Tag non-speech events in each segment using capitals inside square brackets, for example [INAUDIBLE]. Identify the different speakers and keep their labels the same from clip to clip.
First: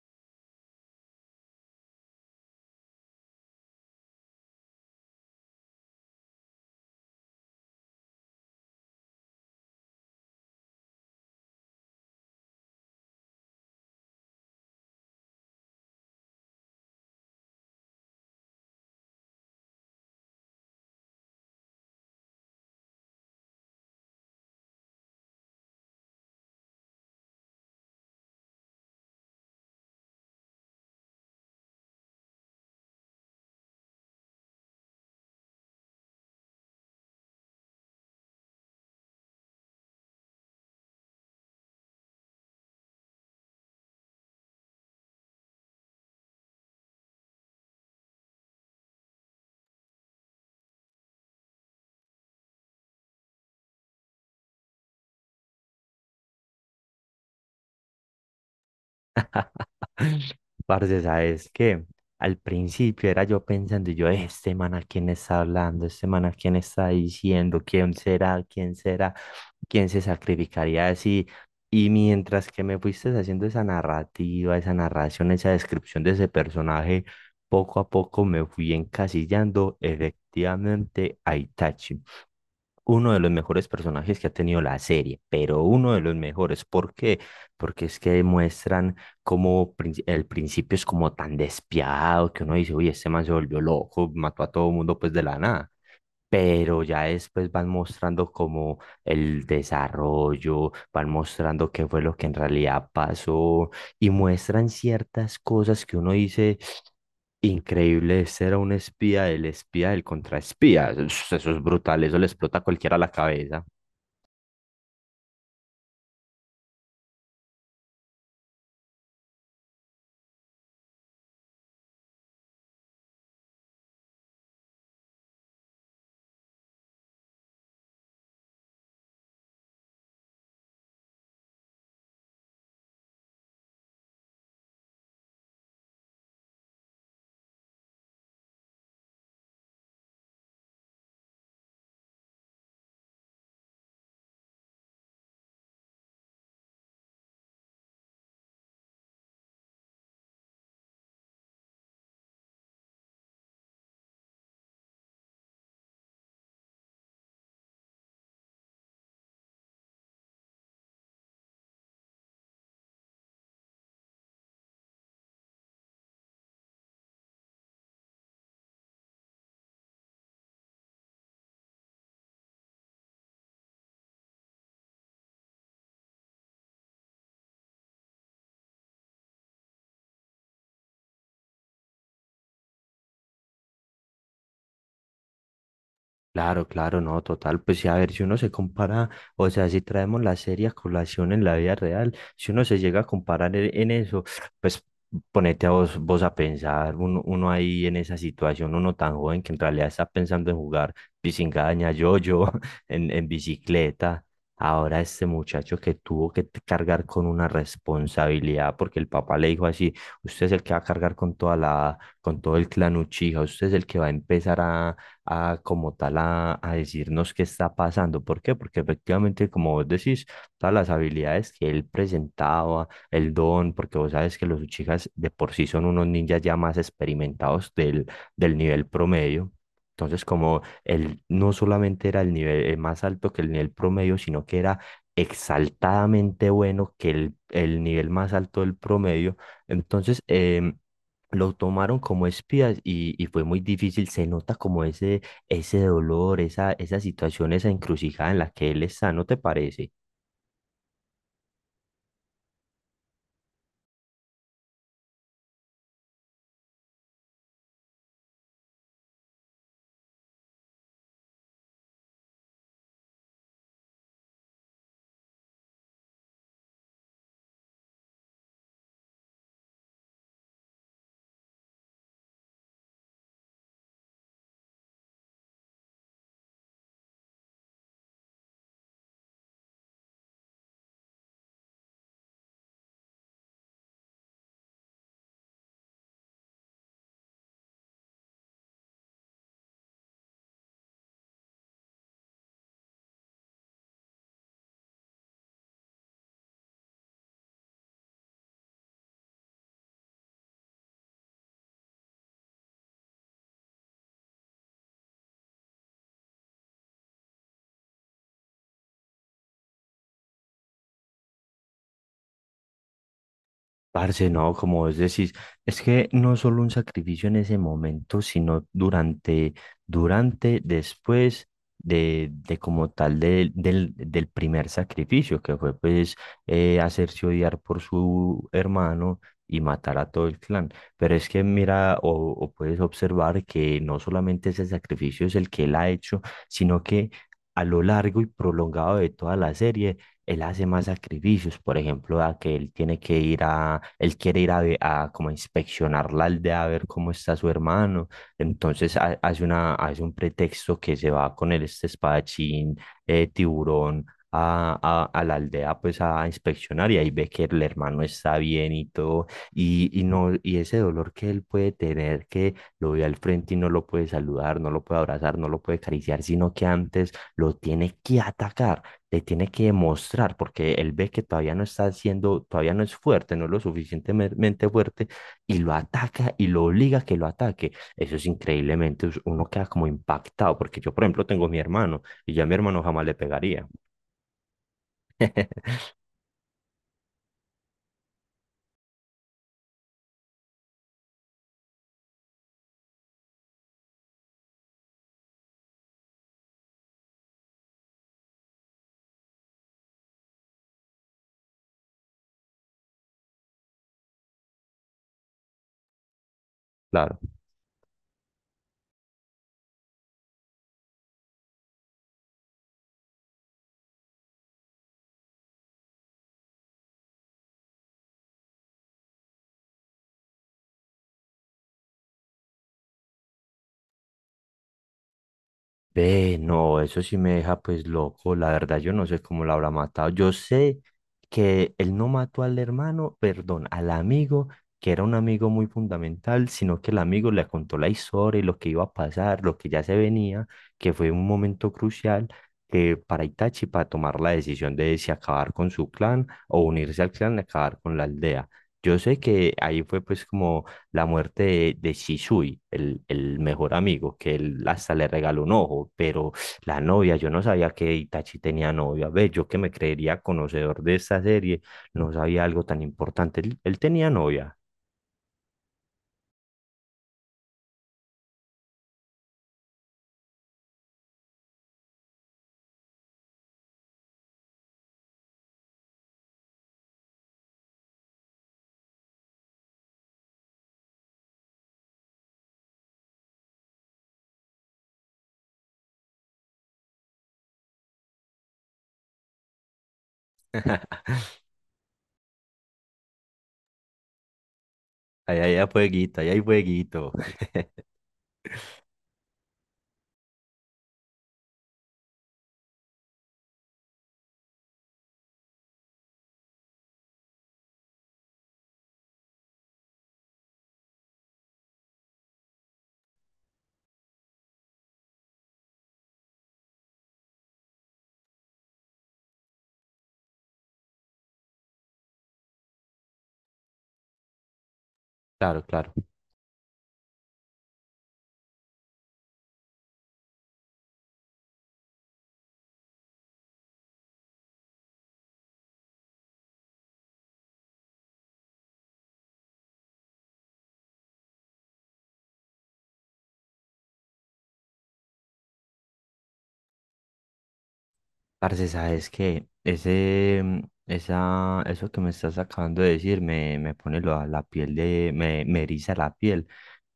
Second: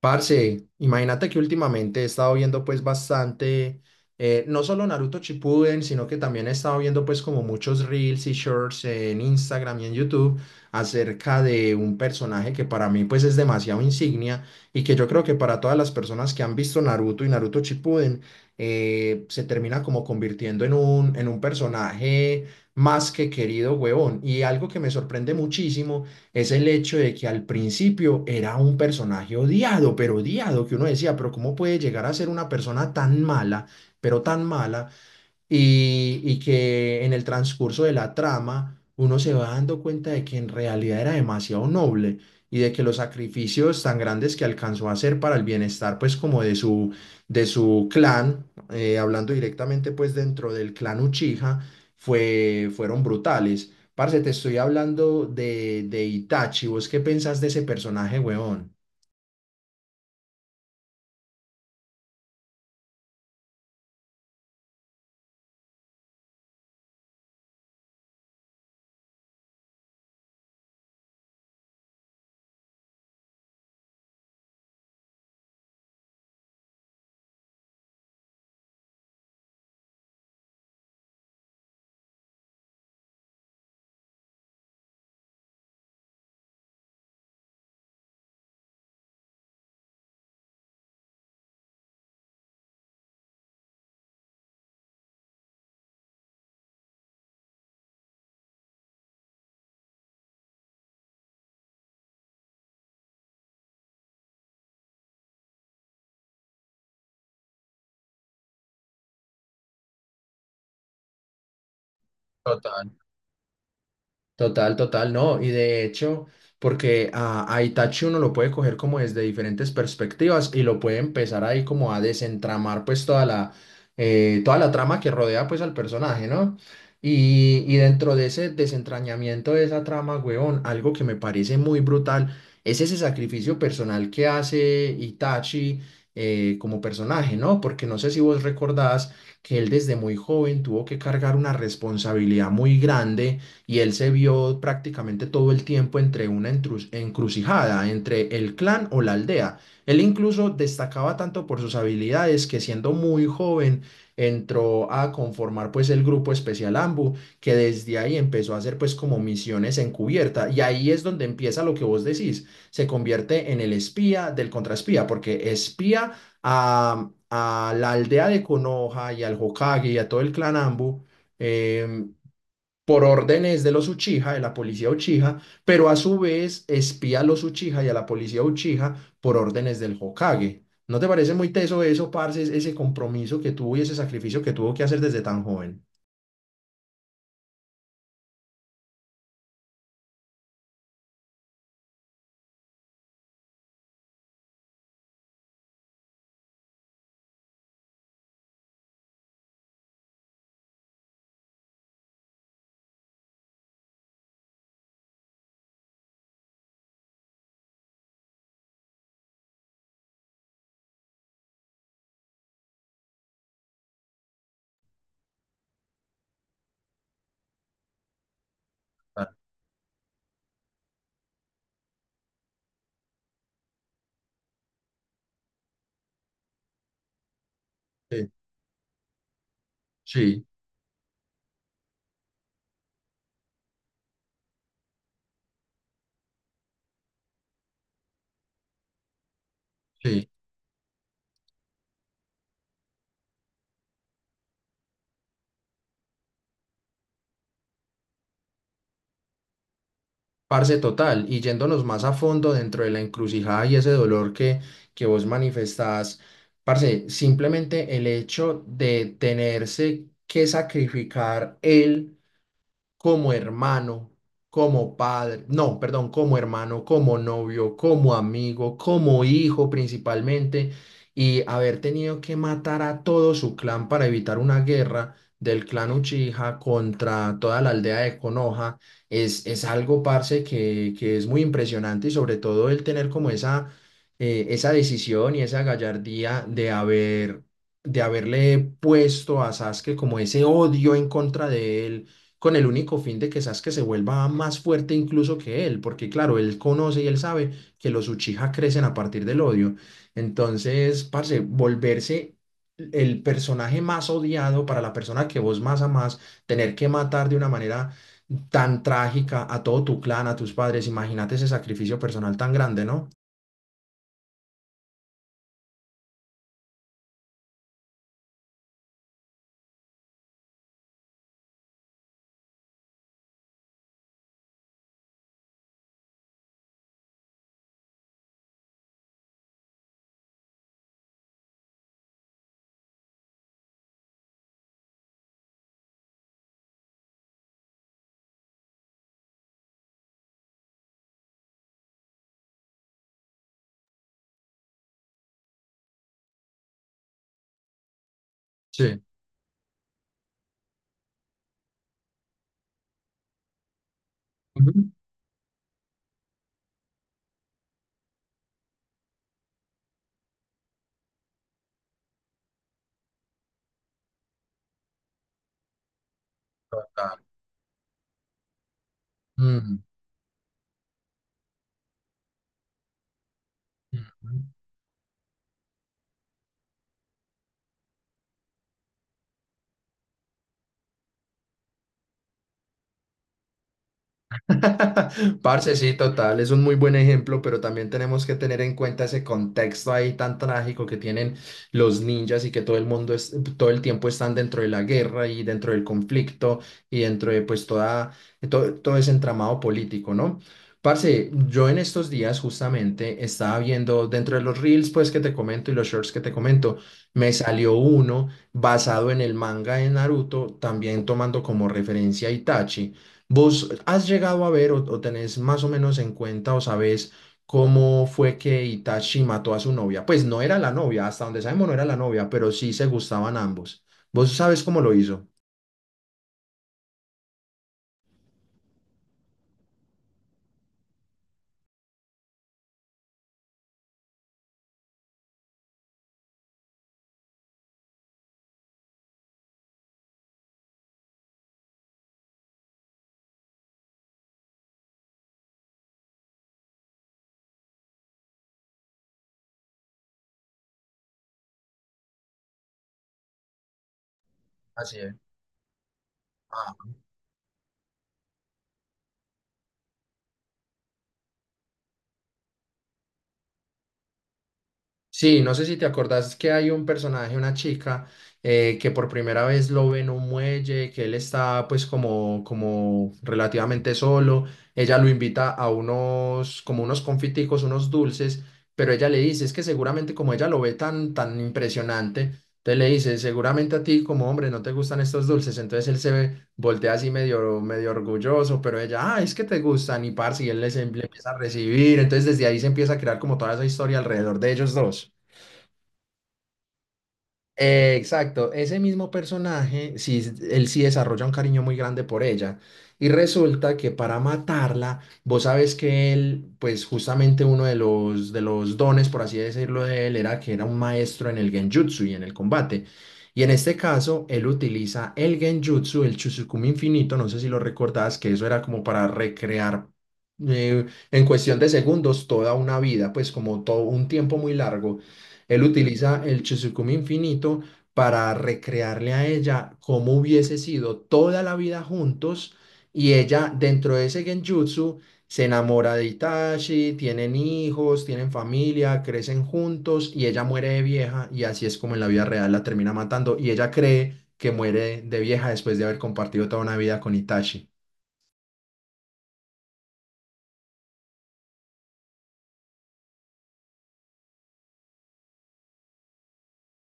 Speaker 1: Parce, imagínate que últimamente he estado viendo pues bastante, no solo Naruto Shippuden, sino que también he estado viendo pues como muchos reels y shorts en Instagram y en YouTube acerca de un personaje que para mí pues es demasiado insignia y que yo creo que para todas las personas que han visto Naruto y Naruto Shippuden se termina como convirtiendo en un personaje más que querido, huevón. Y algo que me sorprende muchísimo es el hecho de que al principio era un personaje odiado, pero odiado, que uno decía, pero ¿cómo puede llegar a ser una persona tan mala, pero tan mala, y que en el transcurso de la trama uno se va dando cuenta de que en realidad era demasiado noble y de que los sacrificios tan grandes que alcanzó a hacer para el bienestar pues como de de su clan, hablando directamente pues dentro del clan Uchiha, fueron brutales. Parce, te estoy hablando de Itachi, ¿vos qué pensás de ese personaje, huevón?
Speaker 2: Parce, ¿sabes que? Al principio era yo pensando, y yo, este man a quién está hablando, este man a quién está diciendo, quién será, quién será, quién se sacrificaría así". Y mientras que me fuiste haciendo esa narrativa, esa narración, esa descripción de ese personaje, poco a poco me fui encasillando, efectivamente, a Itachi, uno de los mejores personajes que ha tenido la serie, pero uno de los mejores. ¿Por qué? Porque es que muestran cómo el principio es como tan despiadado que uno dice, oye, este man se volvió loco, mató a todo mundo pues de la nada, pero ya después van mostrando como el desarrollo, van mostrando qué fue lo que en realidad pasó y muestran ciertas cosas que uno dice, increíble, ese era un espía, el espía del contraespía, eso es brutal, eso le explota a cualquiera la cabeza.
Speaker 1: Total, total, no. Y de hecho, porque a Itachi uno lo puede coger como desde diferentes perspectivas y lo puede empezar ahí como a desentramar pues toda la trama que rodea pues al personaje, ¿no? Y dentro de ese desentrañamiento de esa trama, huevón, algo que me parece muy brutal es ese sacrificio personal que hace Itachi como personaje, ¿no? Porque no sé si vos recordás que él desde muy joven tuvo que cargar una responsabilidad muy grande y él se vio prácticamente todo el tiempo entre una encrucijada, entre el clan o la aldea. Él incluso destacaba tanto por sus habilidades que siendo muy joven entró a conformar pues el grupo especial AMBU, que desde ahí empezó a hacer pues como misiones encubierta y ahí es donde empieza lo que vos decís, se convierte en el espía del contraespía, porque espía a la aldea de Konoha y al Hokage y a todo el clan Ambu, em, por órdenes de los Uchiha, de la policía Uchiha, pero a su vez espía a los Uchiha y a la policía Uchiha por órdenes del Hokage. ¿No te parece muy teso eso, parce, ese compromiso que tuvo y ese sacrificio que tuvo que hacer desde tan joven?
Speaker 2: Claro, claro, no, total. Pues sí, a ver, si uno se compara, o sea, si traemos la serie a colación en la vida real, si uno se llega a comparar en eso, pues ponete a vos, vos a pensar, uno, uno ahí en esa situación, uno tan joven que en realidad está pensando en jugar pisingaña, yo-yo, [LAUGHS] en bicicleta. Ahora este muchacho que tuvo que cargar con una responsabilidad, porque el papá le dijo así, usted es el que va a cargar con toda la, con todo el clan Uchiha, usted es el que va a empezar a como tal a decirnos qué está pasando. ¿Por qué? Porque
Speaker 1: Ah.
Speaker 2: efectivamente, como vos decís, todas las habilidades que él presentaba, el don, porque vos sabes que los Uchijas de por sí son unos ninjas ya más experimentados del,
Speaker 1: Sí,
Speaker 2: del nivel promedio. Entonces,
Speaker 1: sí,
Speaker 2: como él no solamente era el nivel más alto que el nivel promedio, sino que era exaltadamente bueno que el nivel más alto del promedio, entonces
Speaker 1: sí.
Speaker 2: lo tomaron como espías y fue muy difícil, se nota como ese dolor, esa situación, esa encrucijada en la que él está, ¿no te parece?
Speaker 1: Parce total, y yéndonos más a fondo dentro de la encrucijada y ese dolor que vos manifestás, parce, simplemente el hecho de tenerse que sacrificar él como hermano, como padre, no, perdón, como hermano, como novio, como amigo, como hijo principalmente, y haber tenido que matar a todo su clan para evitar una guerra del clan Uchiha contra toda la aldea de Konoha, es algo, parce, que es muy impresionante y sobre todo el tener como esa, esa decisión y esa gallardía de haber... de haberle puesto a Sasuke como ese odio en contra de él, con el único fin de que Sasuke se vuelva más fuerte incluso que él, porque claro, él conoce y él sabe que los Uchiha crecen a partir del odio. Entonces, parce, volverse el personaje más odiado para la persona que vos más amás, tener que matar de una manera tan trágica a todo tu clan, a tus padres, imagínate ese sacrificio personal tan grande, ¿no?
Speaker 2: Parce, no, como vos decís, es que no solo un sacrificio en ese momento, sino durante, durante, después de como tal del primer sacrificio, que fue pues hacerse odiar por su hermano y matar a todo el clan. Pero es que mira, o puedes observar que no solamente ese sacrificio es el que él ha hecho, sino que a lo largo y prolongado de toda la serie, él hace más sacrificios, por ejemplo, a que él tiene que ir a, él quiere ir a, a como a inspeccionar la aldea a ver cómo está su hermano, entonces
Speaker 1: Sí.
Speaker 2: hace una, hace un pretexto que se va con el este espadachín, tiburón,
Speaker 1: Ujú.
Speaker 2: a, a la aldea pues a inspeccionar y ahí ve que el hermano está bien y todo, y no, y ese dolor que él puede tener, que lo ve al frente y no lo puede saludar, no lo puede abrazar, no lo puede acariciar, sino que antes
Speaker 1: Total.
Speaker 2: lo tiene que atacar, le tiene que
Speaker 1: Mm,
Speaker 2: demostrar, porque él ve que todavía no está haciendo, todavía no es fuerte, no es lo
Speaker 1: mm.
Speaker 2: suficientemente fuerte, y lo ataca y lo obliga a que lo ataque. Eso es increíblemente, uno queda como impactado, porque yo, por ejemplo, tengo a mi hermano, y ya a mi hermano jamás le pegaría.
Speaker 1: [LAUGHS] Parce,
Speaker 2: [LAUGHS]
Speaker 1: sí, total, es un muy buen ejemplo, pero también tenemos que tener en cuenta ese contexto ahí tan trágico que tienen los ninjas y que todo el mundo es, todo el tiempo están dentro de la guerra y dentro del conflicto y dentro de pues toda, todo, todo ese entramado político, ¿no? Parce, yo en estos días justamente estaba viendo dentro de los reels pues que te comento y los shorts que te comento,
Speaker 2: Claro.
Speaker 1: me salió uno basado en el manga de Naruto, también tomando como referencia a Itachi. ¿Vos has llegado a ver o tenés más o menos en cuenta o sabés cómo fue que Itachi mató a su novia? Pues no era la novia, hasta donde sabemos no era la novia, pero sí se gustaban ambos. ¿Vos sabes cómo lo hizo?
Speaker 2: Ve, no, eso sí me deja pues loco, la verdad, yo no sé cómo lo habrá matado. Yo sé que él no mató al hermano, perdón, al amigo, que era un amigo muy fundamental, sino que el amigo le contó la historia y lo que iba a pasar, lo que ya se venía, que fue un momento crucial que para Itachi para tomar la decisión de si acabar con su clan o unirse al clan y acabar con la aldea. Yo sé que ahí fue pues como la muerte de Shisui, el mejor amigo, que él hasta le regaló un ojo, pero la novia, yo no sabía que Itachi tenía novia. Ve, yo que me creería conocedor de esta serie, no sabía algo tan importante. Él tenía novia.
Speaker 1: Sí, no sé si te acordás que hay un personaje, una chica, que por primera vez lo ve en un muelle, que él está pues como, como relativamente solo, ella lo invita a unos, como unos confiticos, unos dulces, pero ella le dice, es que seguramente como ella lo ve tan, tan impresionante, entonces le dice, seguramente a ti como hombre no te gustan estos dulces, entonces él se ve voltea así medio, medio orgulloso, pero ella, ah, es que te gustan y parce, y él le empieza a recibir, entonces desde ahí se empieza a crear como toda esa historia alrededor de ellos dos.
Speaker 2: Ahí, ahí, ahí, fueguito, ahí, hay fueguito. [LAUGHS]
Speaker 1: Exacto, ese mismo personaje, sí, él sí desarrolla un cariño muy grande por ella. Y resulta que para matarla, vos sabes que él, pues justamente uno de los dones, por así decirlo, de él era que era un maestro en el genjutsu y en el combate. Y en este caso, él utiliza el genjutsu, el Chusukumi infinito, no sé si lo recordás, que eso era como para recrear en cuestión de segundos toda una vida, pues como todo un tiempo muy largo.
Speaker 2: Claro,
Speaker 1: Él
Speaker 2: claro.
Speaker 1: utiliza el Chizukumi infinito para recrearle a ella cómo hubiese sido toda la vida juntos y ella dentro de ese genjutsu se enamora de Itachi, tienen hijos, tienen familia, crecen juntos y ella muere de vieja y así es como en la vida real la termina matando y ella cree que muere de vieja después de haber compartido toda una vida con Itachi.
Speaker 2: Parce, sabes que ese, esa, eso que me estás acabando de decir me, me pone la, la piel de, me eriza la piel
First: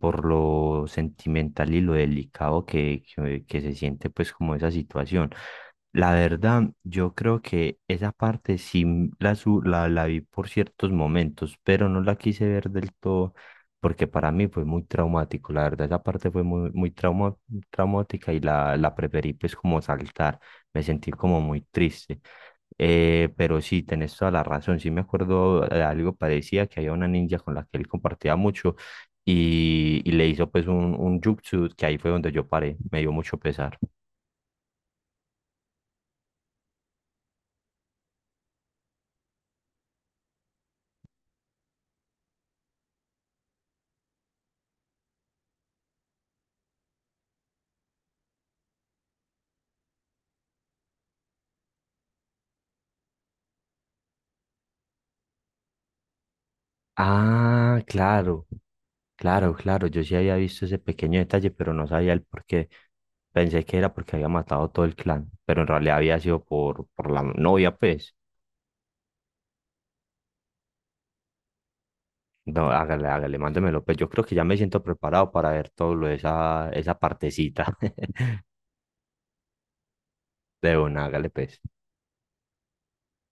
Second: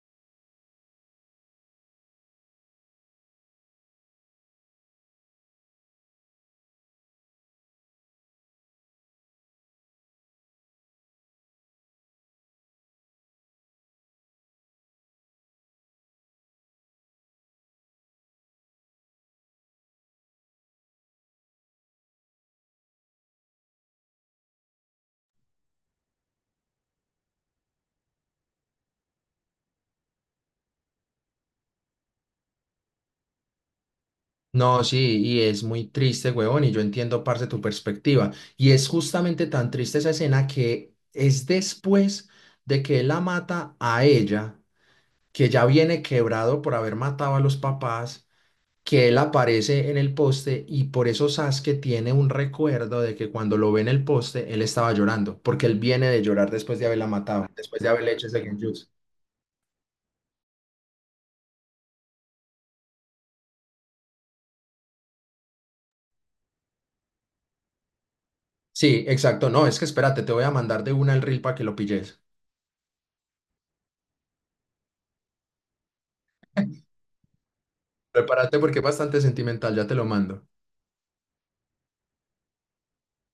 Speaker 2: por lo sentimental y lo delicado que se siente pues como esa situación. La verdad, yo creo que esa parte sí la, la, la vi por ciertos momentos, pero no la quise ver del todo porque para mí fue muy traumático, la verdad, esa parte fue muy, muy traumática y la preferí pues como saltar, me sentí como muy triste. Pero sí, tenés toda la razón. Sí, me acuerdo de algo, parecía que había una ninja con la que él compartía mucho y le hizo pues un jutsu que ahí fue donde yo paré. Me dio mucho pesar.
Speaker 1: No, sí, y es muy triste, huevón, y yo entiendo parte tu perspectiva. Y es justamente tan triste esa escena que es después de que él la mata a ella, que ya viene quebrado por haber matado a los papás, que él aparece en el poste y por eso Sasuke tiene un recuerdo de que cuando lo ve en el poste, él estaba llorando, porque él viene de llorar después de haberla matado,
Speaker 2: Ah,
Speaker 1: después de haberle hecho ese
Speaker 2: claro,
Speaker 1: genjutsu.
Speaker 2: claro, claro. Yo sí había visto ese pequeño detalle, pero no sabía el por qué. Pensé que era porque había matado todo el clan, pero en realidad había sido por la novia, pues.
Speaker 1: Sí, exacto. No, es que espérate, te voy a mandar de una el reel para que lo pilles.
Speaker 2: No, hágale, hágale, mándemelo. Pues yo creo que ya me siento preparado para ver todo lo de esa, esa partecita. [LAUGHS]
Speaker 1: Prepárate porque es bastante sentimental, ya te lo mando.
Speaker 2: De una, hágale, pues.